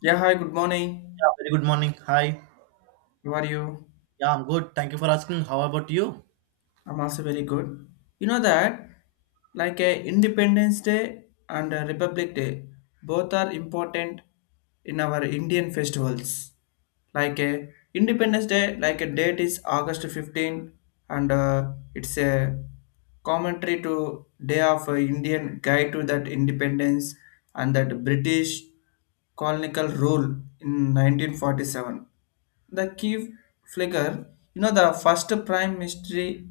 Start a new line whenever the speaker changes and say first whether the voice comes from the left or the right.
left: Yeah, hi, good morning.
right: Very good morning. Hi.
left: How are you?
right: Yeah, I'm good. Thank you for asking. How about you?
left: I'm also very good. You know that, like a Independence Day and a Republic Day, both are important in our Indian festivals. Like a Independence Day, like a date is August 15, and it's a commentary to Day of Indian Guide to that Independence and that British colonial rule in 1947. The key figure, you know, the first prime ministry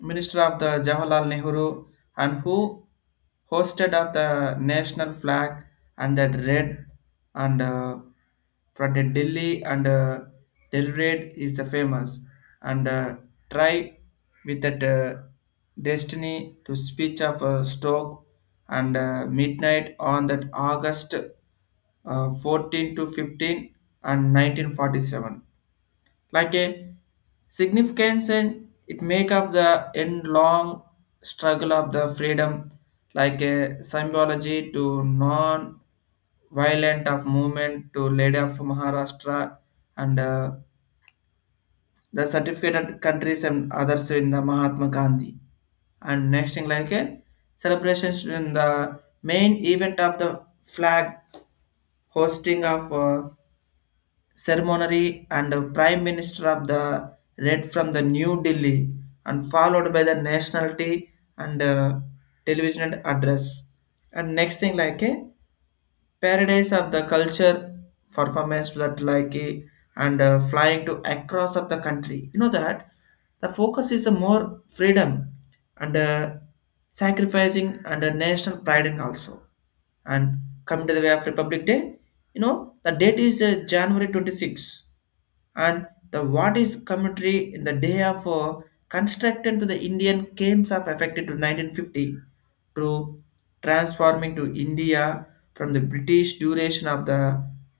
left: minister of the Jawaharlal Nehru and who hosted of the national flag and that red and from the Delhi and Delhi red is the famous and try with that destiny to speech of Stoke and midnight on that August 14 to 15 and 1947 like a significance, and it make up the end long struggle of the freedom like a symbology to non violent of movement to leader of Maharashtra and the certificated countries and others in the Mahatma Gandhi. And next thing like a celebrations in the main event of the flag hosting of ceremony and the prime minister of the read from the New Delhi and followed by the nationality and television address. And next thing like a paradise of the culture performance to that and flying to across of the country, you know that the focus is a more freedom and sacrificing and a national pride in also. And coming to the way of Republic Day, you know the date is January 26, and the what is commentary in the day of constructed to the Indian games of affected to 1950 to transforming to India from the British duration of the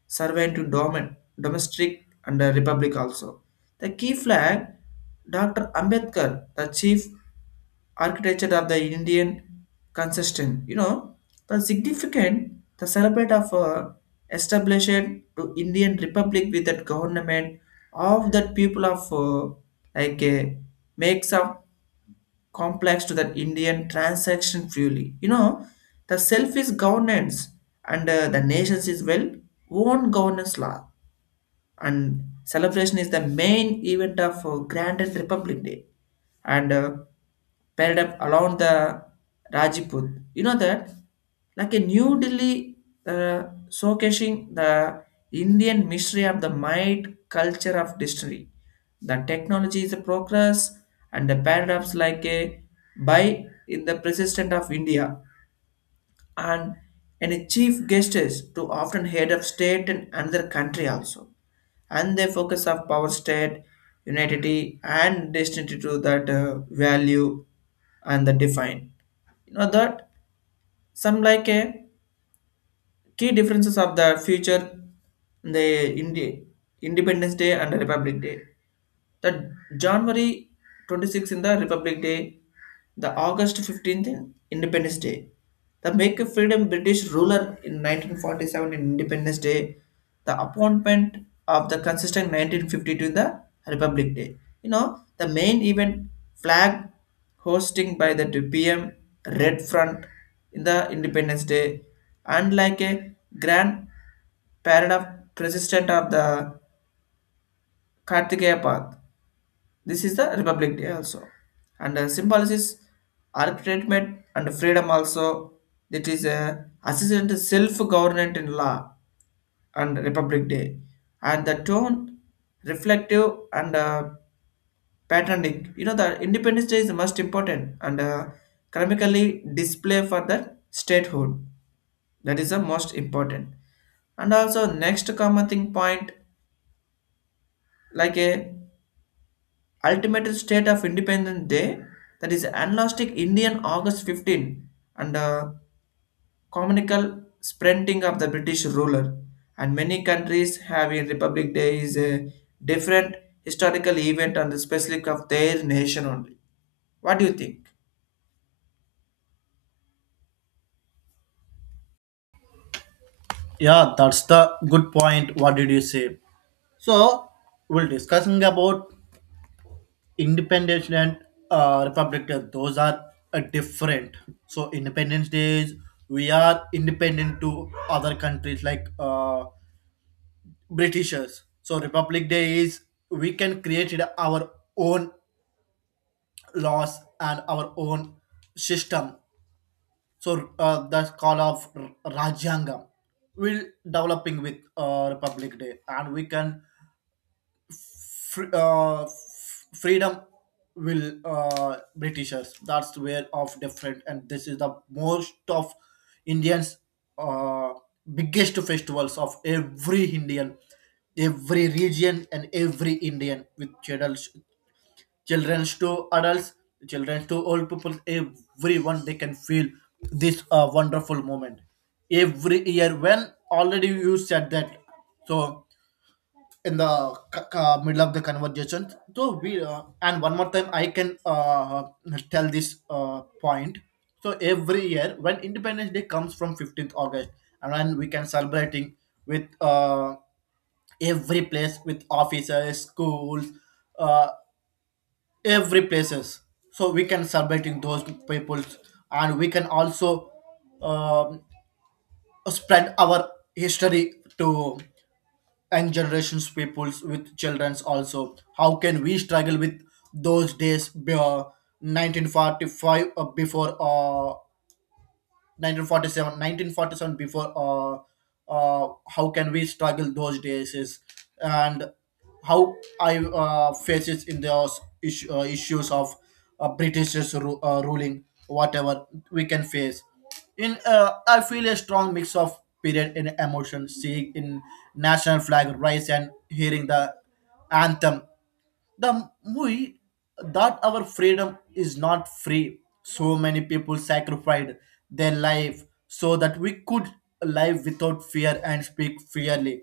left: survey to domestic and the republic also. The key flag, Dr. Ambedkar, the chief architecture of the Indian consistent. You know, the significant, the celebrate of establishment to Indian Republic with that government of that people of like makes a complex to that Indian transaction fully. You know, the self is governance and the nations is well own governance law, and celebration is the main event of Grand Republic Day and paired up along the Rajput. You know that, like a New Delhi uh, showcasing the Indian mystery of the might culture of distillery. The technology is a progress, and the paradox like a buy in the persistent of India, and any chief guests to often head of state in another country also, and they focus of power state unity and destiny to that value and the define, you know that some like a key differences of the future the Independence Day and Republic Day. The January 26th in the Republic Day, the August 15th in Independence Day, the Make of Freedom British ruler in 1947 in Independence Day, the appointment of the consistent 1952 in the Republic Day. You know, the main event flag hosting by the 2 p.m. Red Front in the Independence Day, and like a grand parade of president of the Kartikeya Path. This is the Republic Day also. And the symbolism is arbitrament and freedom also. That is a assistant self-government in law and Republic Day. And the tone reflective and patterning. You know, the Independence Day is the most important and economically display for the statehood. That is the most important. And also next common thing point like a ultimate state of Independence Day, that is agnostic Indian August 15 and communal sprinting of the British ruler. And many countries have a Republic Day is a different historical event on the specific of their nation only. What do you think?
right: Yeah, that's the good point. What did you say? So we're discussing about Independence Day and Republic Day. Those are different. So Independence Days, we are independent to other countries like Britishers. So Republic Day is we can create it our own laws and our own system. So that's call of Rajyangam. Will developing with Republic Day, and we can freedom will Britishers. That's where of different, and this is the most of Indians uh, biggest festivals of every Indian, every region and every Indian with Cheddar children to adults children to old people everyone they can feel this wonderful moment every year when already you said that. So in the middle of the conversation, so we and one more time I can tell this point. So every year when independence day comes from 15th august, and when we can celebrating with every place with officers schools, uh, every places, so we can celebrating those peoples, and we can also um, spread our history to and generations peoples with childrens also how can we struggle with those days 1945 before 1947 before how can we struggle those days is. And how I faces in those issues of british's ruling whatever we can face in I feel a strong mix of period and emotion seeing in national flag rise and hearing the anthem, the movie that our freedom is not free, so many people sacrificed their life so that we could live without fear and speak freely.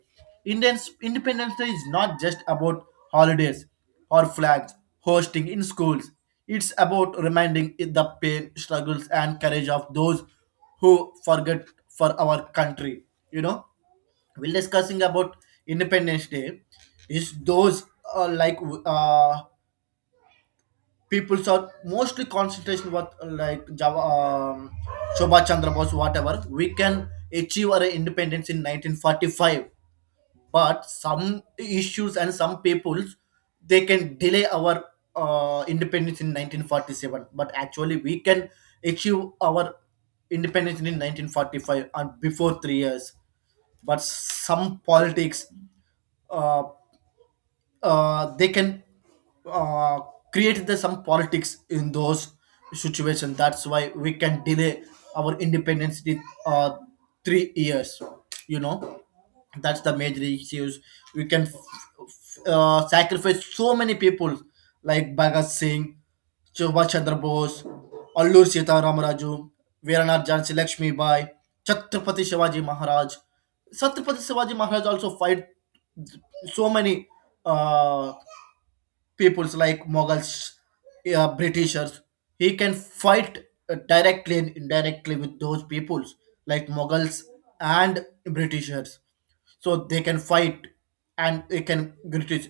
right: Indians independence day is not just about holidays or flags hosting in schools. It's about reminding it the pain struggles and courage of those who forget for our country. You know, we'll discussing about independence day is those like uh, peoples are mostly concentration what like java Shobha Chandra Bose whatever we can achieve our independence in 1945, but some issues and some peoples they can delay our independence in 1947. But actually we can achieve our independence in 1945 and before 3 years. But some politics uh, they can uh, create the some politics in those situations. That's why we can delay our independence with uh, 3 years. You know, that's the major issues. We can sacrifice so many people like Bhagat Singh, Subhash Chandra Bose, Allur Sita Ramaraju, Veeranath Jhansi Lakshmi Bai, Chhatrapati Shivaji Maharaj. Chhatrapati Shivaji Maharaj also fight so many uh, peoples like Mughals, Britishers. He can fight directly and indirectly with those peoples like Mughals and Britishers. So they can fight and they can British.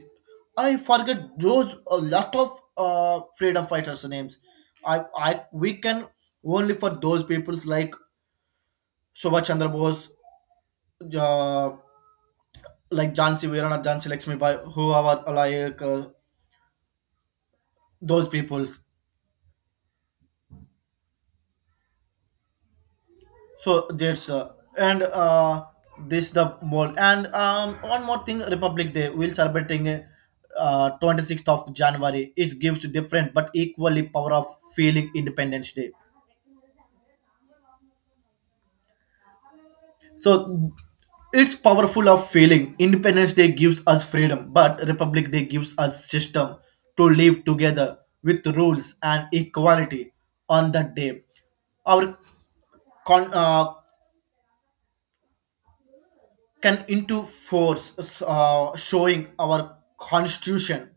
right: I forget those a lot of freedom fighters' names. I We can only for those peoples like Subhash Chandra Bose, uh, like Jansi Veeran or Jansi Lakshmi Bai, who are like those people. So that's and this the more and one more thing Republic Day we'll celebrating it, 26th of January. It gives different but equally power of feeling Independence Day. So it's powerful of feeling. Independence Day gives us freedom, but Republic Day gives us system to live together with rules and equality on that day. Our con, uh, can into force showing our constitution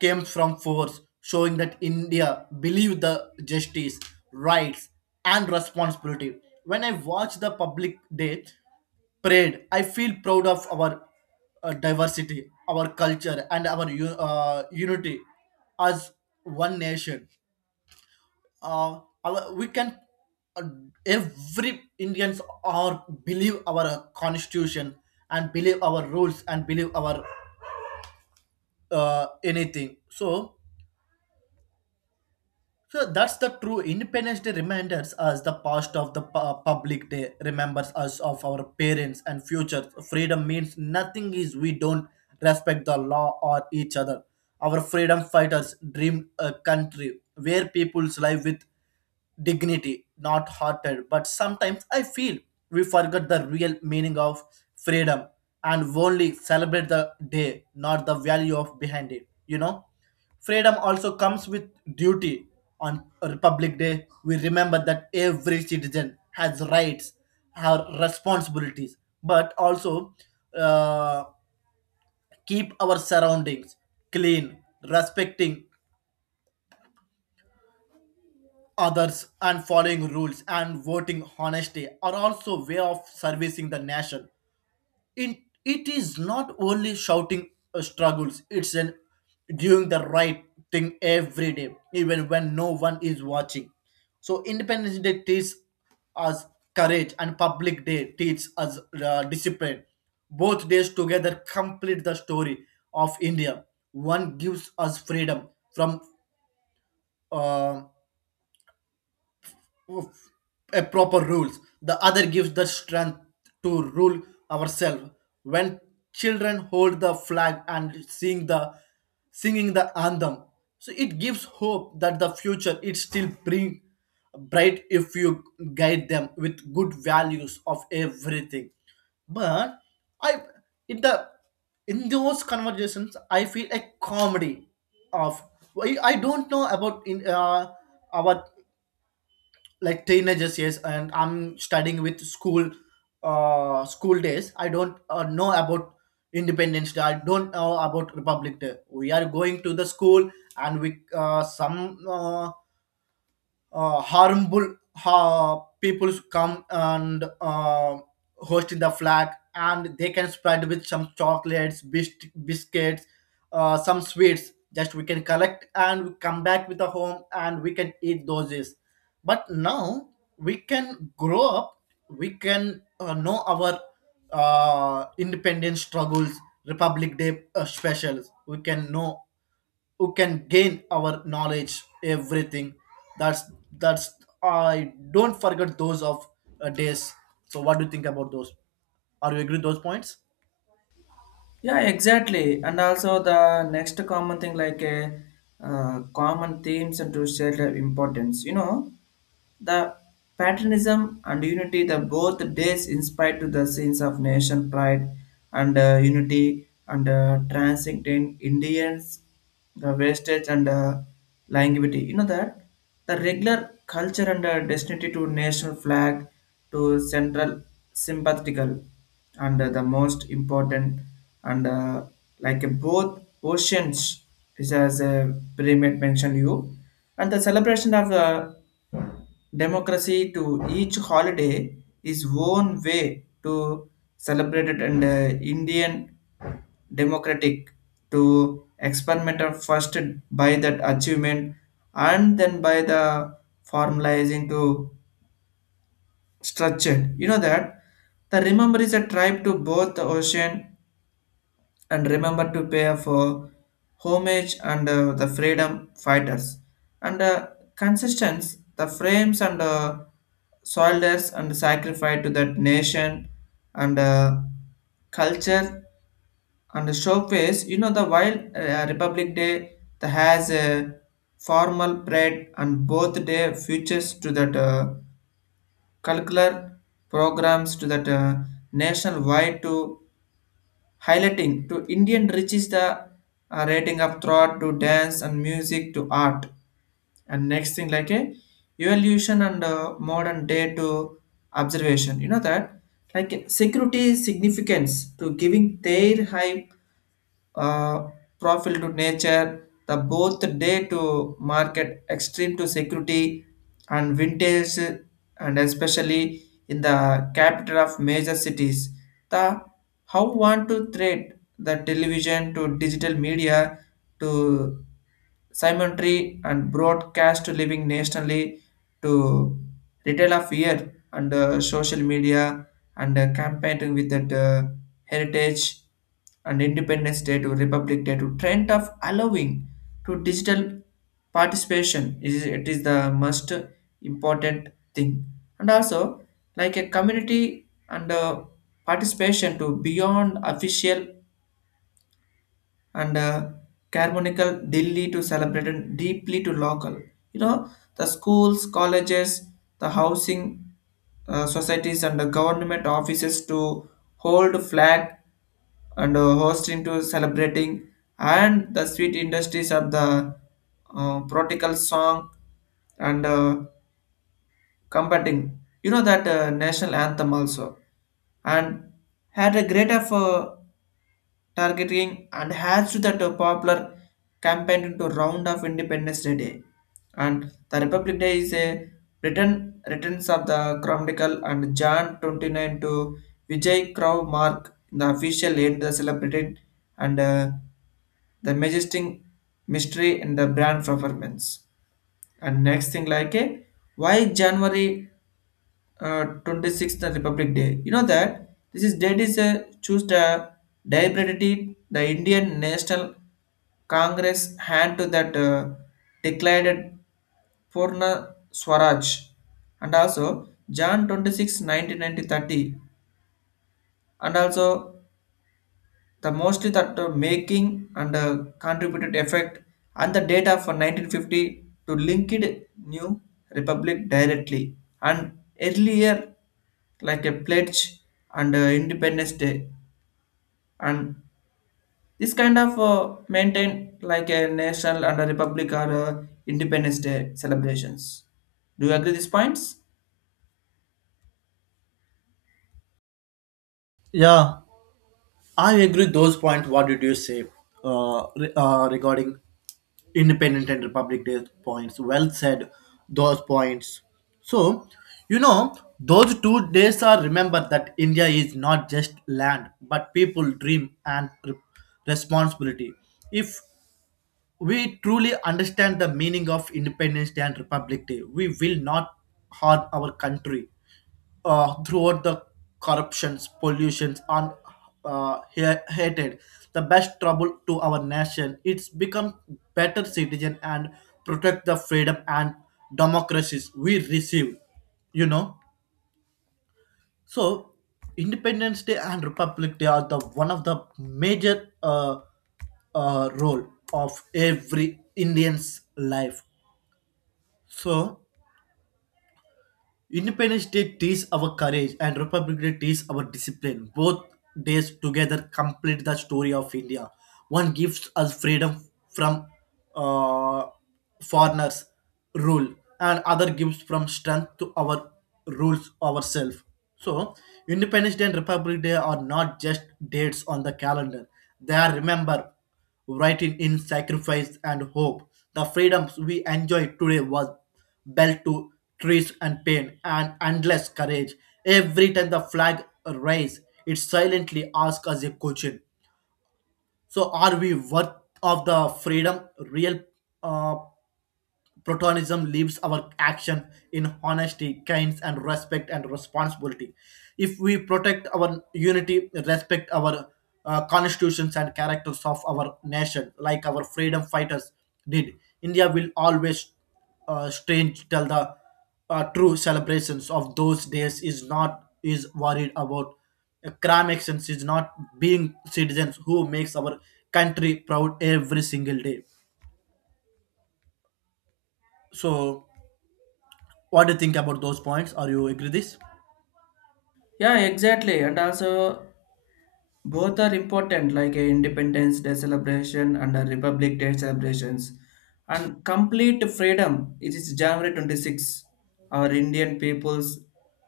right: came from force showing that india believed the justice rights and responsibility. When I watch the public day parade, I feel proud of our diversity, our culture, and our unity as one nation. Our, we can uh, every Indians are believe our constitution and believe our rules and believe our anything. So, so that's the true Independence Day reminders us the past of the public day remembers us of our parents and future. Freedom means nothing is we don't respect the law or each other. Our freedom fighters dreamed a country where people's live with dignity, not harder. But sometimes I feel we forget the real meaning of freedom and only celebrate the day, not the value of behind it. You know, freedom also comes with duty. On Republic Day, we remember that every citizen has rights, her responsibilities, but also uh, keep our surroundings clean, respecting others and following rules and voting honesty are also way of servicing the nation. It, it is not only shouting struggles, it's an doing the right thing every day even when no one is watching. So independence day teaches us courage and public day teaches us discipline. Both days together complete the story of india. One gives us freedom from uh, a proper rules, the other gives the strength to rule ourselves. When children hold the flag and sing the singing the anthem, so it gives hope that the future it still bring bright if you guide them with good values of everything. But I in the in those conversations I feel a comedy of I don't know about in our like teenagers, yes, and I'm studying with school, school days I don't know about independence day. I don't know about republic day. We are going to the school and we some harmful people come and host in the flag and they can spread with some chocolates biscuits, some sweets, just we can collect and we come back with a home and we can eat those is. But now we can grow up. We can know our independence struggles. Republic day specials we can know who can gain our knowledge everything. that's that's I don't forget those of days. So what do you think about those? Are you agree those points?
left: Yeah, exactly. And also the next common thing like a common themes and to share their importance. You know, the patriotism and unity the both days inspired to the scenes of nation pride and unity and transcending Indians, the wastage and longevity. You know that the regular culture and destiny to national flag to central sympathetical and the most important and like both oceans is as a pyramid mentioned you, and the celebration of the democracy to each holiday is one way to celebrate it, and Indian democratic to experimental first by that achievement and then by the formalizing to structure. You know that the remember is a tribe to both the ocean and remember to pay for homage and the freedom fighters and consistence the frames and soldiers and sacrifice to that nation and culture and showcase, you know the while Republic Day the has a formal parade, and both day features to that curricular programs to that national wide to highlighting to Indian riches the rating of thought to dance and music to art. And next thing like a evolution and modern day to observation. You know that like security significance to giving their high uh, profile to nature, the both day to market, extreme to security, and vintage, and especially in the capital of major cities. The how want to thread the television to digital media to simultaneity and broadcast to living nationally to retail of year and social media and campaigning with that heritage, and Independence Day to Republic Day to trend of allowing to digital participation, is it is the most important thing. And also like a community and participation to beyond official and Carbonical Delhi to celebrated deeply to local. You know, the schools, colleges, the housing societies, and the government offices to hold flag and hosting to celebrating, and the sweet industries of the protocol song and combating. You know that national anthem also, and had a great of. Targeting and adds to that popular campaign into round of Independence Day. And the Republic Day is a written returns of the Chronicle and January 29 to Vijay Crow mark the official end the celebrated and the majestic mystery in the brand performance. And next thing like a why January 26th the Republic Day. You know that this is date is a choose the deliberately the Indian National Congress hand to that declared Purna Swaraj and also Jan 26th nineteen ninety thirty, and also the mostly that making and contributed effect and the data for 1950 to link it new republic directly, and earlier like a pledge and Independence Day, and this kind of maintain like a national and a republic or Independence Day celebrations. Do you agree these points?
right: Yeah, I agree those points. What did you say? Regarding independent and Republic Day points, well said those points. So you know those 2 days are remember that india is not just land but people dream and responsibility. If we truly understand the meaning of Independence Day and Republic Day, we will not harm our country throughout the corruptions, pollutions, and hatred. The best trouble to our nation. It's become better citizen and protect the freedom and democracies we receive. You know. So, Independence Day and Republic Day are the one of the major role of every Indian's life. So, Independence Day teaches our courage and Republic Day teaches our discipline. Both days together complete the story of India. One gives us freedom from uh, foreigners' rule, and other gives from strength to our rules ourselves. So, Independence Day and Republic Day are not just dates on the calendar; they are remember writing in sacrifice and hope. The freedoms we enjoy today was built to trees and pain and endless courage. Every time the flag rises, it silently asks us a question. So are we worth of the freedom real uh, Platonism leaves our action in honesty, kindness, and respect and responsibility. If we protect our unity, respect our constitutions and characters of our nation, like our freedom fighters did, India will always strange till the true celebrations of those days is not is worried about crime actions is not being citizens who makes our country proud every single day. So what do you think about those points? Are you agree this?
left: Yeah, exactly. And also both are important like a Independence Day celebration and a Republic Day celebrations, and complete freedom it is January 26 our Indian peoples,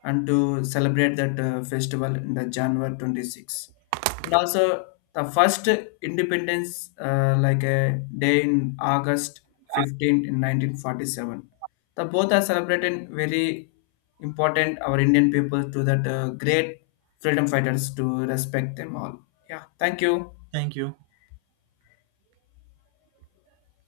left: and to celebrate that festival in the January 26, and also the first independence like a day in August 15 in 1947, the both are celebrated very important our Indian people to that great freedom fighters to respect them all. Yeah, thank you.
right: Thank you.